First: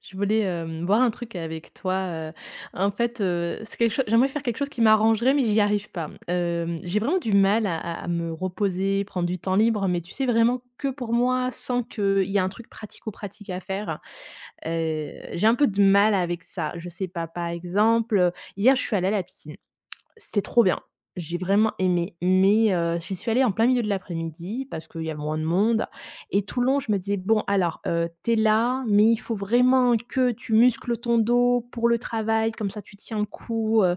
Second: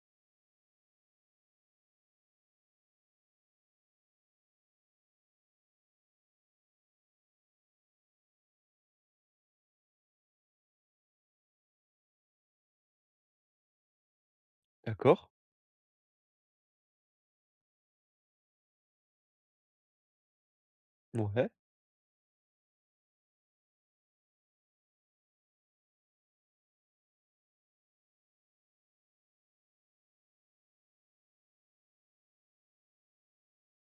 Je voulais, voir un truc avec toi, c'est quelque chose j'aimerais faire quelque chose qui m'arrangerait, mais j'y arrive pas. J'ai vraiment du mal à me reposer, prendre du temps libre, mais tu sais vraiment que pour moi, sans qu'il y ait un truc pratico-pratique à faire. D'accord. J'ai un peu de mal avec ça. Je sais pas, par exemple, hier je suis allée à la piscine. C'était trop bien. J'ai Ouais. vraiment aimé, mais j'y suis allée en plein milieu de l'après-midi parce qu'il y a moins de monde et tout le long, je me disais: «Bon alors, tu là, mais il faut vraiment que tu muscles ton dos pour le travail, comme ça tu tiens le coup», heu,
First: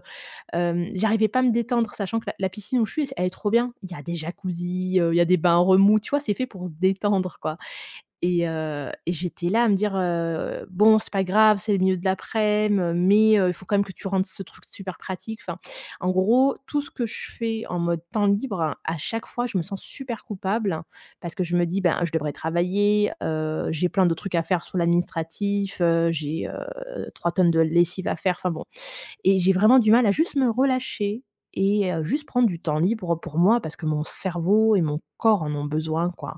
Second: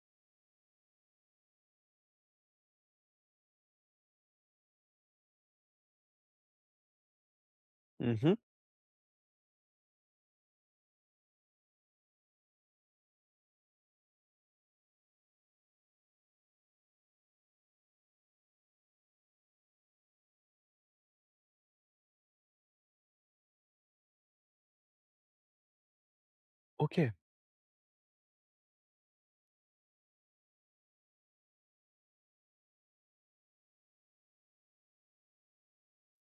hem, j'arrivais pas à me détendre, sachant que la piscine où je suis, elle est trop bien. Il y a des jacuzzis, il y a des bains en remous, tu vois? C'est fait pour se détendre, quoi. Mhm. Et j'étais là à me dire, «Bon, c'est pas grave, c'est le milieu de laprès midi mais il faut quand même que tu rendes ce truc super pratique». Enfin, en gros, tout ce que je fais en mode temps libre, à chaque fois, je me sens super coupable parce que je me dis: «Ben, je devrais travailler, j'ai plein de trucs à faire sur l'administratif, j'ai, OK, 3 tonnes de lessive à faire». Enfin bon, et j'ai vraiment du mal à juste me relâcher et juste prendre du temps libre pour moi parce que mon cerveau et mon corps en ont besoin, quoi.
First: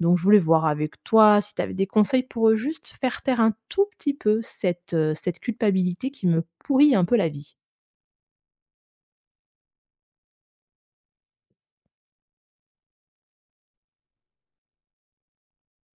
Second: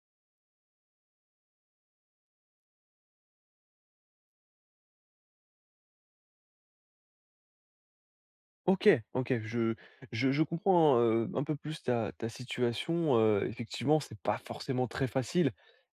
Donc je voulais voir avec toi si tu avais des conseils pour, juste faire taire un tout petit peu cette, cette culpabilité qui me pourrit un peu la vie. OK, OK. Je je comprends, un peu plus ta situation, effectivement, c'est pas forcément très facile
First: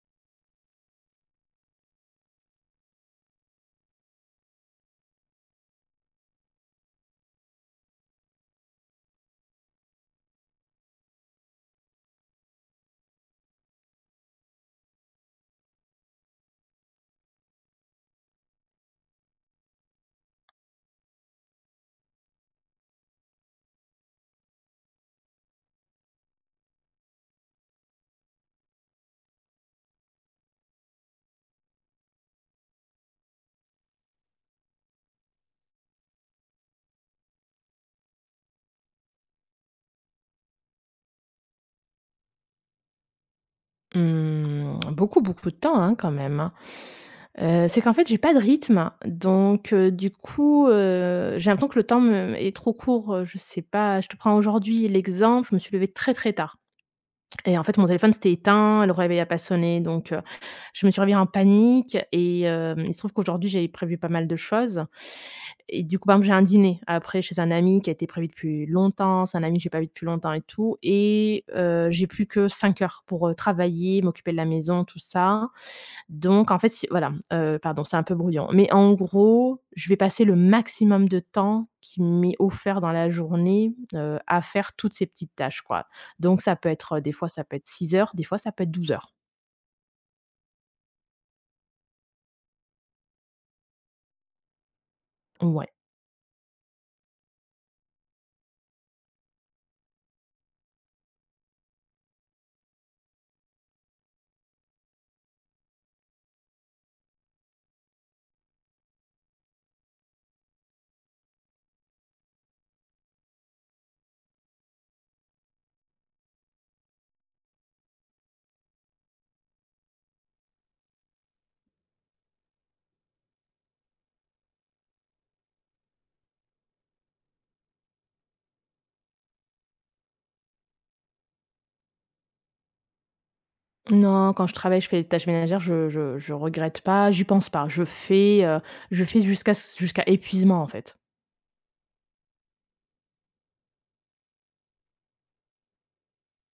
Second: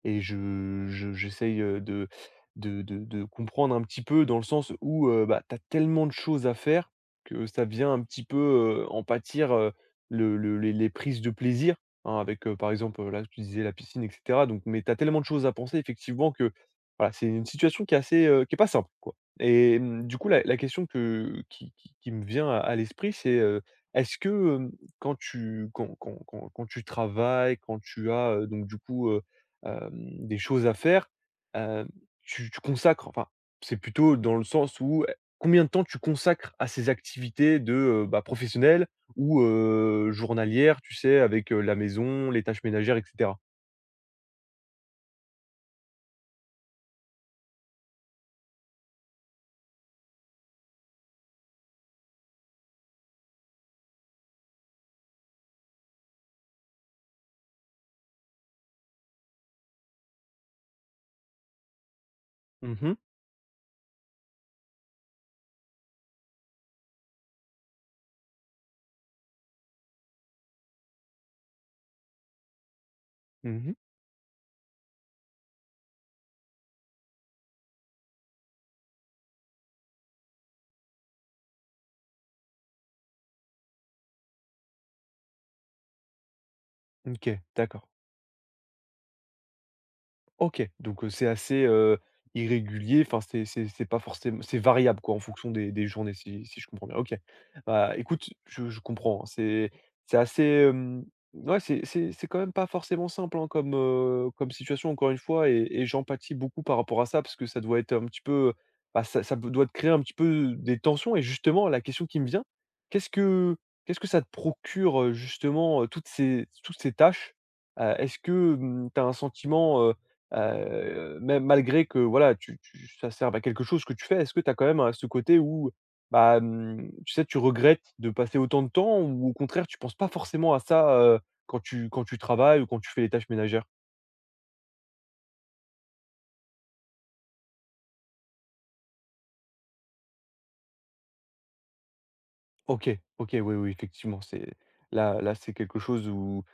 et je j'essaye, de comprendre un petit peu dans le sens où, bah, tu as tellement de choses à faire que ça vient un petit peu, en pâtir, le les prises de plaisir, hein, avec, par exemple, là, tu disais la piscine et cetera donc mais tu as tellement de choses à penser effectivement que voilà, c'est une situation qui est assez, qui est pas simple, quoi. Et du coup, la la question que qui me vient à l'esprit, c'est, est-ce que, hem, quand tu quand tu travailles, quand tu as, donc du coup, hem, des choses à faire, hem, tu c'est plutôt dans le sens où, combien de temps tu consacres à ces activités de, bah, professionnelles ou, journalières, tu sais, avec, la maison, les tâches ménagères et cetera? Mmh, beaucoup, beaucoup de temps, hein, quand même, hein. C'est qu'en fait, j'ai pas de rythme, donc j'ai l'impression que le temps me est trop court, je sais pas, je te prends aujourd'hui l'exemple, je me suis levée très, très tard. Et en fait, mon téléphone s'était éteint, le réveil a pas sonné, je me suis réveillée en panique et Mmh il mh. se trouve qu'aujourd'hui, j'ai prévu pas mal de choses et du coup, par exemple, j'ai un dîner après chez un ami qui a été prévu depuis longtemps. C'est un ami que j'ai pas vu depuis longtemps et tout et j'ai plus que 5 heures pour, Mmh travailler, m'occuper de la maison, tout ça. Donc en fait, si voilà, pardon, c'est un peu brouillon, mais en gros, je vais passer le maximum de temps qui m'est offert dans la journée, à faire toutes ces petites tâches, quoi. Donc ça peut être, des fois, OK, ça peut être d'accord. 6 heures, des fois, ça peut être 12 heures. OK, donc c'est assez, irrégulier, c'est pas forcément, c'est variable quoi en fonction des Ouais. des journées si je comprends bien. OK. Bah, écoute, je comprends, hein, c'est c'est assez, hem, ouais, c'est quand même pas forcément simple, hein, comme, comme situation encore une fois et j'empathie beaucoup par rapport à ça parce que ça doit être un petit peu, bah, ça peut doit te créer un petit peu des tensions et justement la question qui me vient, qu'est-ce que qu'est-ce que ça te procure, justement, toutes ces tâches? Est-ce que, tu as un sentiment, même malgré que voilà, tu tu ça serve à quelque chose que tu fais, est-ce que tu as quand même, ce côté où, bah, tu sais, tu regrettes de passer autant de temps ou au contraire, tu penses pas forcément à ça, quand tu travailles ou quand tu fais les tâches ménagères? Non, quand je travaille, je fais les tâches ménagères, je regrette pas, j'y pense pas. Je fais jusqu'à épuisement, en fait. OK, OK, oui, oui, effectivement, c'est c'est quelque chose où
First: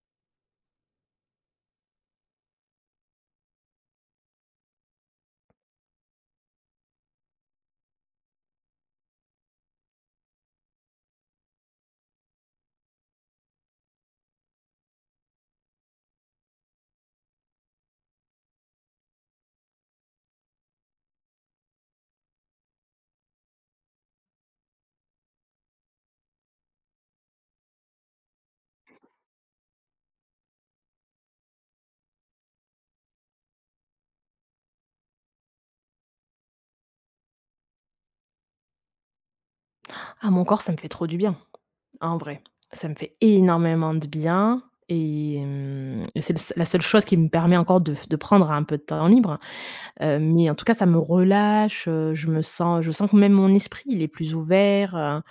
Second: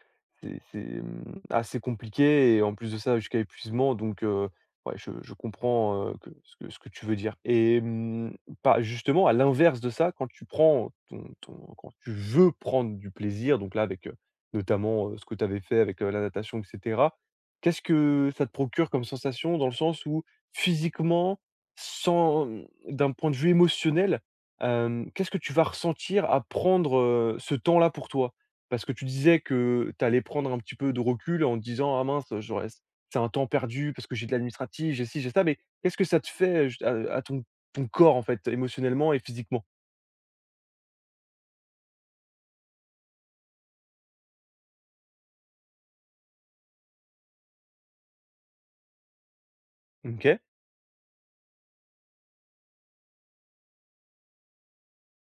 c'est, assez compliqué et en plus de ça, jusqu'à épuisement donc ouais, je comprends, que ce que tu veux dire et pas justement, à l'inverse de ça, quand tu prends ton ton quand tu veux prendre du plaisir, donc là, avec, notamment, ce que tu avais fait avec, la natation et cetera, qu'est-ce que ça te procure comme sensation? Dans le sens où, physiquement, sans, d'un point de vue émotionnel, qu'est-ce que tu vas ressentir à prendre, ce temps-là pour toi? Parce que tu disais que tu allais prendre un petit peu de recul en te disant: «Ah mince, j'aurais c'est un temps perdu parce que j'ai de l'administratif, j'ai ci, j'ai ça», mais qu'est-ce que ça te fait, à ton corps, en fait, émotionnellement et physiquement? Ah, mon corps, ça me fait trop du bien. En vrai, ça me fait énormément de bien et c'est le s la seule chose qui me permet encore de f de prendre un peu de temps libre, OK. mais en tout cas, ça me relâche, je sens que même mon esprit, il est plus ouvert, heu,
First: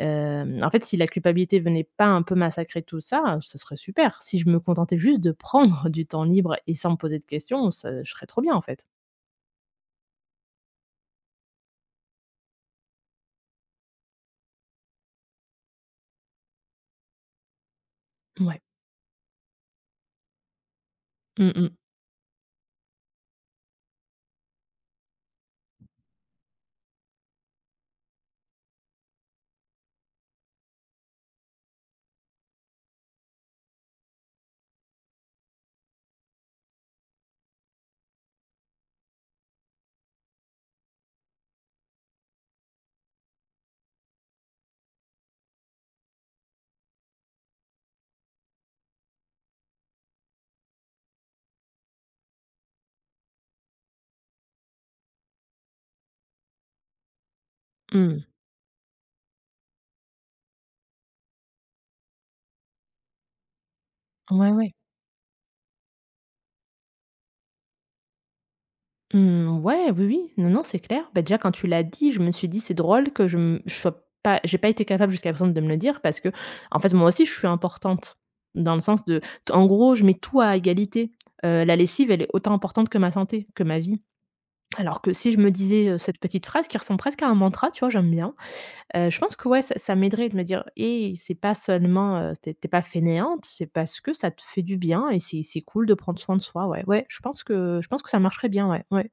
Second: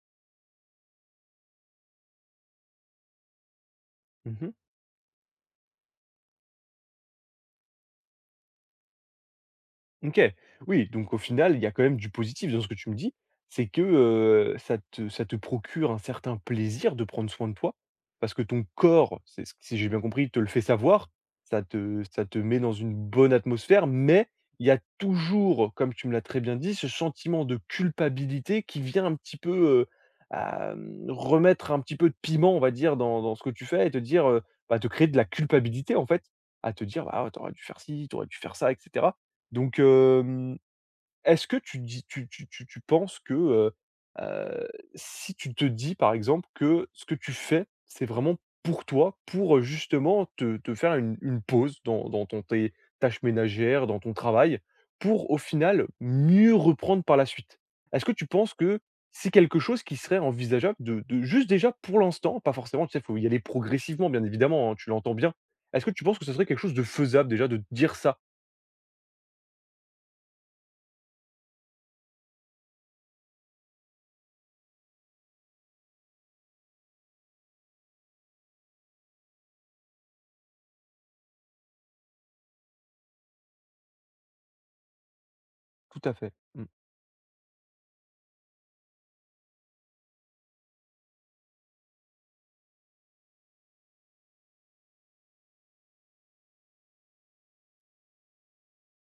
hem, en fait, si la culpabilité venait pas un peu massacrer tout ça, ce serait super. Si je Mmh me contentais juste de prendre du temps libre et sans me poser de questions, ça je serais trop bien, en fait. OK. Oui, donc au final, il y a quand même du positif dans ce que tu me dis. C'est que, ça te procure un certain plaisir de prendre soin de toi, parce que Ouais. ton corps, c'est ce si j'ai bien compris, te le fait savoir. Mmh mh. Ça te met dans une bonne atmosphère, mais il y a toujours, comme tu me l'as très bien dit, ce sentiment de culpabilité qui vient un petit peu, heu, à, remettre un petit peu de piment, on va dire, dans ce que tu fais et te dire, bah, te créer de la culpabilité, en fait, à te dire: bah ouais, t'aurais dû faire ci, t'aurais dû faire ça» etc. Donc, est-ce que tu penses que, heu, si tu te dis, par exemple, que ce que tu fais, c'est vraiment pour toi, pour, justement te faire une pause dans ton tes tâches ménagères, dans ton travail, pour au final mieux reprendre par la suite? Est-ce que Mmh. tu penses que c'est quelque chose qui serait envisageable de juste déjà pour l'instant, pas forcément, tu sais, il faut y aller progressivement bien Ouais, évidemment, ouais. hein, tu l'entends bien. Est-ce que tu penses que ce serait quelque chose de faisable déjà de dire ça? Mmh, ouais, oui, oui. Non, non, c'est clair. Bah, déjà, quand tu l'as dit, je me suis dit: «C'est drôle que je sois pas j'ai pas été capable jusqu'à présent de me le dire» parce que en fait, moi aussi, je suis importante. Dans le sens de en gros, je mets tout à égalité. La lessive, elle est autant importante que ma santé, que ma vie. Alors que si je me disais, Tout à cette fait. petite Mmh. phrase qui ressemble presque à un mantra, tu vois? J'aime bien. Je pense que ouais, ça m'aiderait de me dire: et c'est pas seulement, tu es pas fainéante, c'est parce que ça te fait du bien et c'est cool de prendre soin de soi». Ouais, ouais, je pense que ça marcherait bien, ouais, ouais.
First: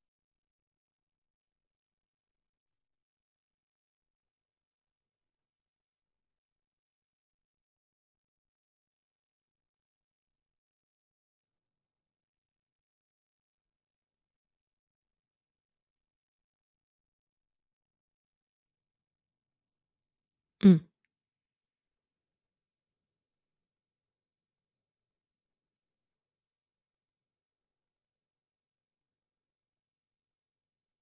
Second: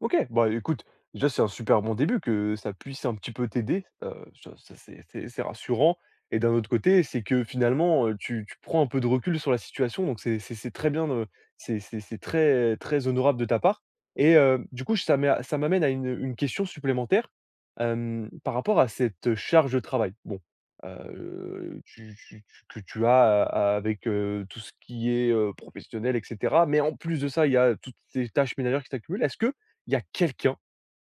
OK, bah, écoute, déjà, c'est un super bon début que ça puisse un petit peu t'aider, ça ça c'est rassurant et d'un autre côté, c'est que finalement, tu prends un peu de recul sur la situation donc c'est très bien de c'est très très honorable de ta part et du coup, ça m'amène à une question supplémentaire, par rapport à cette charge de travail. Bon, Mmh. Tu tu tu que tu as a avec, tout ce qui est, professionnel et cetera mais en plus de ça, il y a toutes ces tâches ménagères qui s'accumulent. Est-ce que il y a quelqu'un,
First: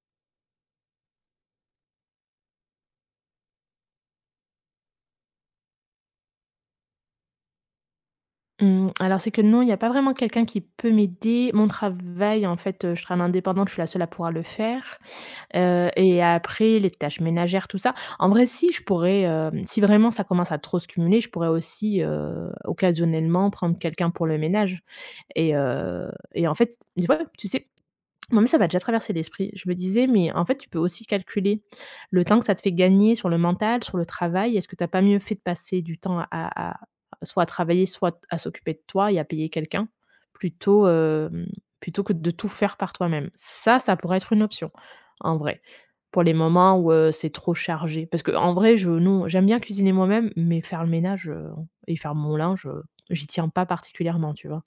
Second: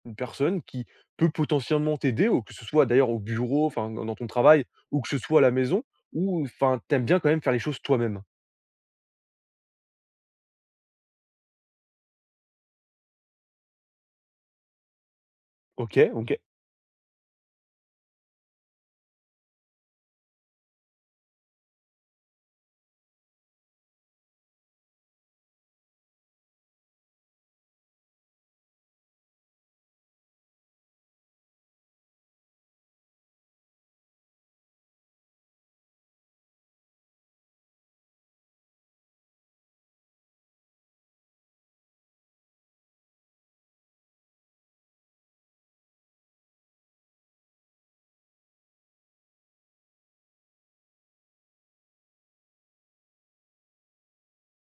une personne qui peut potentiellement t'aider, ou que ce soit d'ailleurs au bureau, enfin dans ton travail, ou que ce soit à la maison, ou enfin, t'aimes bien quand même faire les choses toi-même? Mmh, alors c'est que non, il n'y a pas vraiment quelqu'un qui peut m'aider. Mon travail, en fait, je travaille en indépendante, je suis la seule à pouvoir le faire, OK, et OK. après les tâches ménagères, tout ça. En vrai, si, je pourrais, si vraiment ça commence à trop se cumuler, je pourrais aussi, occasionnellement prendre quelqu'un pour le ménage et en fait, ouais, tu sais moi, mais ça m'a déjà traversé l'esprit. Je me disais: «Mais en fait, tu peux aussi calculer le temps que ça te fait gagner sur le mental, sur le travail. Est-ce que tu as pas mieux fait de passer du temps soit à travailler, soit à s'occuper de toi et à payer quelqu'un, plutôt, plutôt que de tout faire par toi-même?» Ça pourrait être une option, en vrai. Pour les moments où, c'est trop chargé. Parce que en vrai, je non, j'aime bien cuisiner moi-même, mais faire le ménage, et faire mon linge, j'y tiens pas particulièrement, tu vois?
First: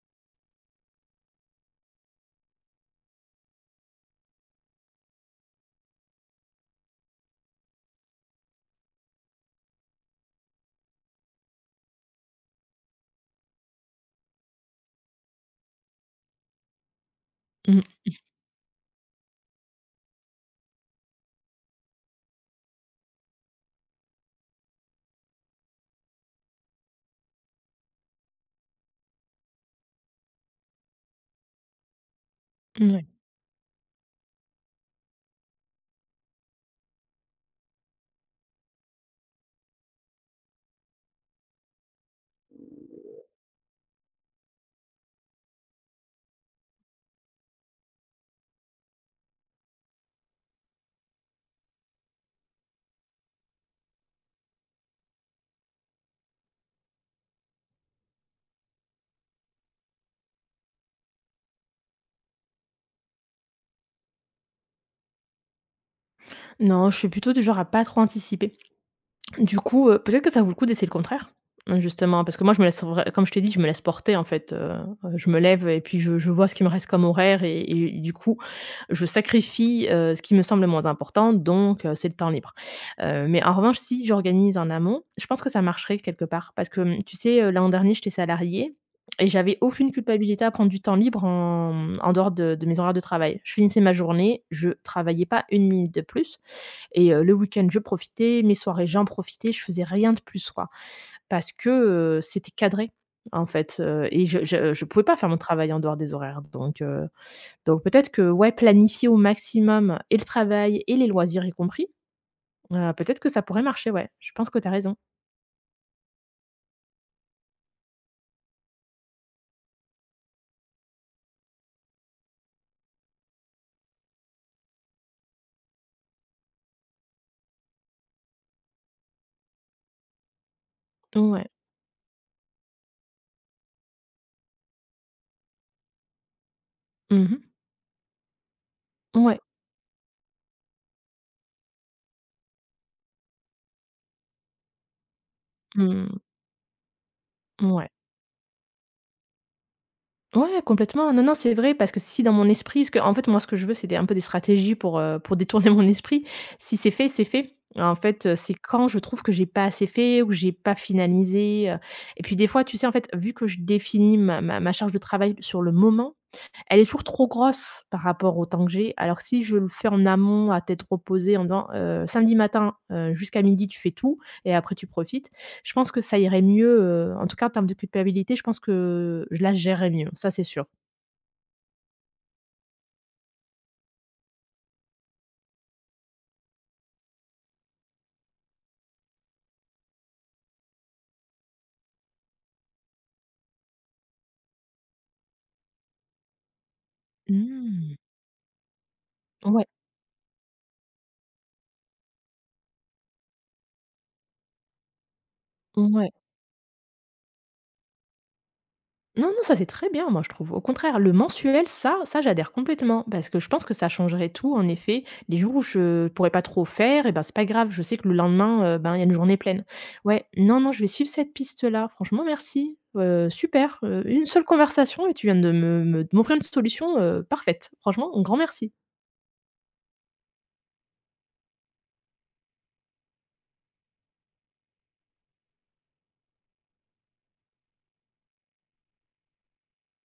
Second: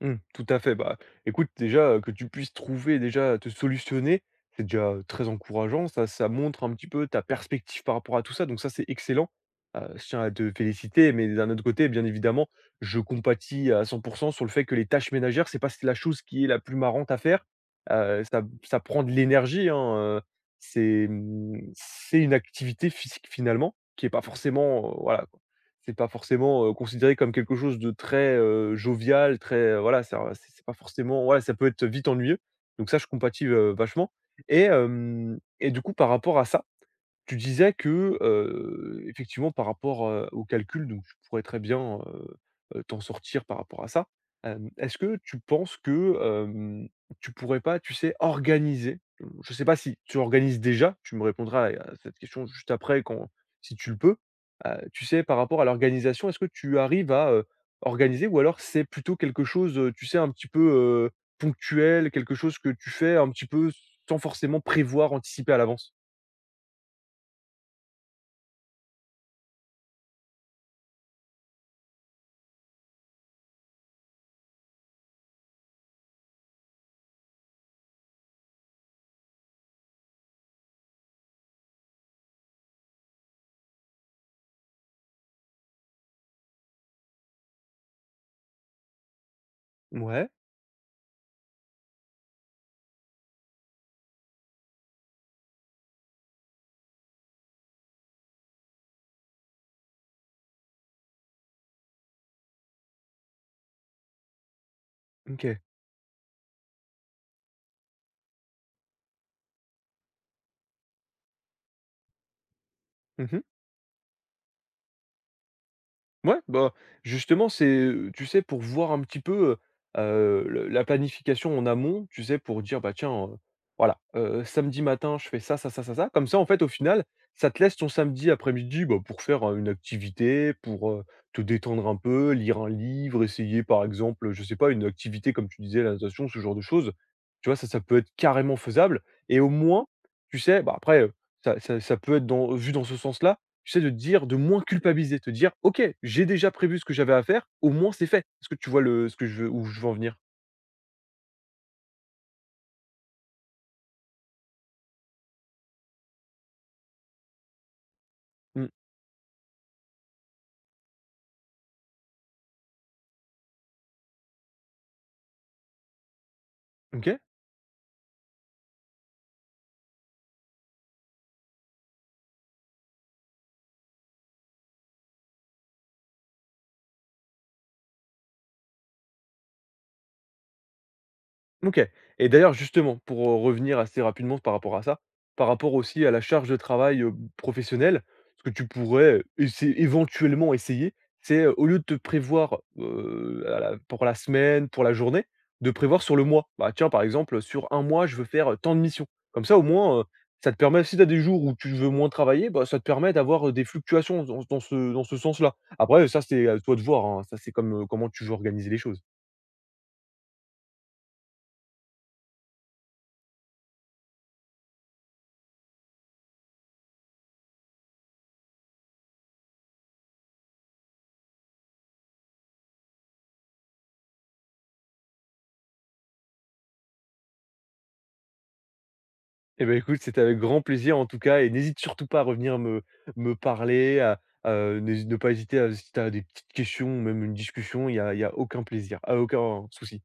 Mmh, tout à fait. Bah, écoute, déjà, que tu puisses trouver déjà te solutionner, c'est déjà très encourageant. Ça montre un petit peu ta perspective par rapport à tout ça, donc ça, c'est excellent. Je tiens à te féliciter, mais d'un autre côté, bien évidemment, je compatis à 100 sur le fait que les tâches ménagères, c'est pas la chose qui est la plus marrante à faire. Mmh, Ça prend de l'énergie, hein, heu, c'est, c'est une activité physique finalement qui est pas forcément, c'est pas forcément, considéré comme quelque chose de très, jovial, très, voilà, ça c'est pas forcément ça peut être vite ennuyeux. Donc ça, je mouais. compatis, vachement et hem et du coup, par rapport à ça, tu disais que, effectivement, par rapport, au calcul, donc tu pourrais très bien, t'en sortir par rapport à ça. Est-ce que tu penses que, hem, tu pourrais pas, tu sais, organiser? Je sais pas si tu organises déjà, tu me répondras à cette question juste après quand si tu le peux. Tu sais, par rapport à l'organisation, est-ce que tu arrives à, organiser ou alors c'est plutôt quelque chose, tu sais, un petit peu, heu, ponctuel, quelque chose que tu fais un petit peu sans forcément prévoir, anticiper à l'avance? Non, je suis plutôt du genre à pas trop anticiper. Du coup, peut-être que ça vaut le coup d'essayer le contraire, justement, parce que moi je me laisse vrai comme je t'ai dit, je me laisse porter en fait, je me lève et puis je vois ce qui me reste comme horaire et du coup, je sacrifie, ce qui me semble le moins important donc c'est le temps libre. Mais en revanche, si j'organise en amont, je pense que ça marcherait quelque part parce que, mmh, tu sais, l'an dernier, j'étais salariée et j'avais aucune Ouais, culpabilité à prendre du temps libre en dehors de mes horaires de travail. Je finissais ma journée, je travaillais pas une minute de plus et le week-end, je profitais, mes soirées, j'en profitais, je faisais rien de plus, quoi. Parce que, c'était cadré, en fait, et je pouvais pas faire mon OK. travail en dehors des horaires, donc peut-être que, ouais, planifier au maximum et le travail et les loisirs y compris, peut-être que ça Mmh pourrait marcher, ouais. Je pense que tu as raison. Ouais, bah, justement, c'est, tu sais, pour voir un petit peu, le la planification en amont, tu sais, pour dire: «Bah, tiens, voilà, samedi matin, je fais ça, ça, ça, ça, ça». Comme ça, en fait, au final, ça te laisse ton samedi après-midi, bah, pour faire, une activité, pour, te Ouais. détendre un peu, lire un livre, essayer, par exemple, je sais pas, une activité comme tu disais, la natation, ce genre de choses. Mmh. Tu vois, ça peut être carrément faisable et Ouais. au moins, tu sais, bah, après, ça peut être dans vu dans ce sens-là. Tu sais, de te dire de moins culpabiliser, te dire: «OK, Mmh. j'ai déjà prévu ce que j'avais à faire, au Ouais. moins c'est fait». Est-ce que tu vois le ce que je veux où je veux en venir? Ouais, complètement. Non, non, c'est vrai parce que si dans mon esprit ce que en fait, moi, ce que je veux, c'est des un peu des stratégies pour détourner mon esprit. Si c'est fait, c'est fait. En fait, c'est Mmh. quand je trouve que j'ai pas assez fait ou que j'ai pas finalisé, et puis des fois, tu sais, en fait, vu que je définis ma charge de travail sur le moment, elle est toujours OK. trop grosse par rapport au temps que j'ai, alors que si je le fais en amont à tête reposée en disant, «Samedi matin, jusqu'à midi, tu fais tout et après tu profites», je pense que ça irait mieux, en tout cas en termes de culpabilité, je pense que je la gérerais mieux, ça c'est sûr. OK et d'ailleurs justement pour, revenir assez rapidement par rapport à ça, par rapport aussi à la charge de travail, professionnelle, ce que tu pourrais, essa éventuellement essayer, c'est, au lieu de te prévoir, à la pour la semaine, pour la journée, de prévoir sur le mois. Bah, tiens, par exemple, sur un Mmh. mois, je veux faire, tant de missions. Comme ça, au Ouais, moins, ça te permet si tu as des jours où tu veux moins travailler, bah, ça te permet d'avoir, des fluctuations dans ce sens-là. Après, ouais. ça, c'est à toi de voir, hein, ça, c'est comme, comment tu veux organiser les choses. Non, non, ça c'est très bien, moi je trouve. Au contraire, le mensuel, ça j'adhère complètement parce que je pense que ça changerait tout en effet. Les jours où je pourrais pas trop faire et ben, c'est pas grave, je sais que le lendemain, ben, il y a une journée pleine. Ouais, non, non, je vais suivre cette piste-là. Franchement merci, super, une seule conversation et tu viens de me me de m'offrir une solution, parfaite. Franchement, un grand merci. Eh ben écoute, c'était avec grand plaisir en tout cas et n'hésite surtout pas à revenir me parler, à, n'hésite ne pas hésiter à si tu as des petites questions même une discussion, il y a aucun plaisir, ah, aucun souci.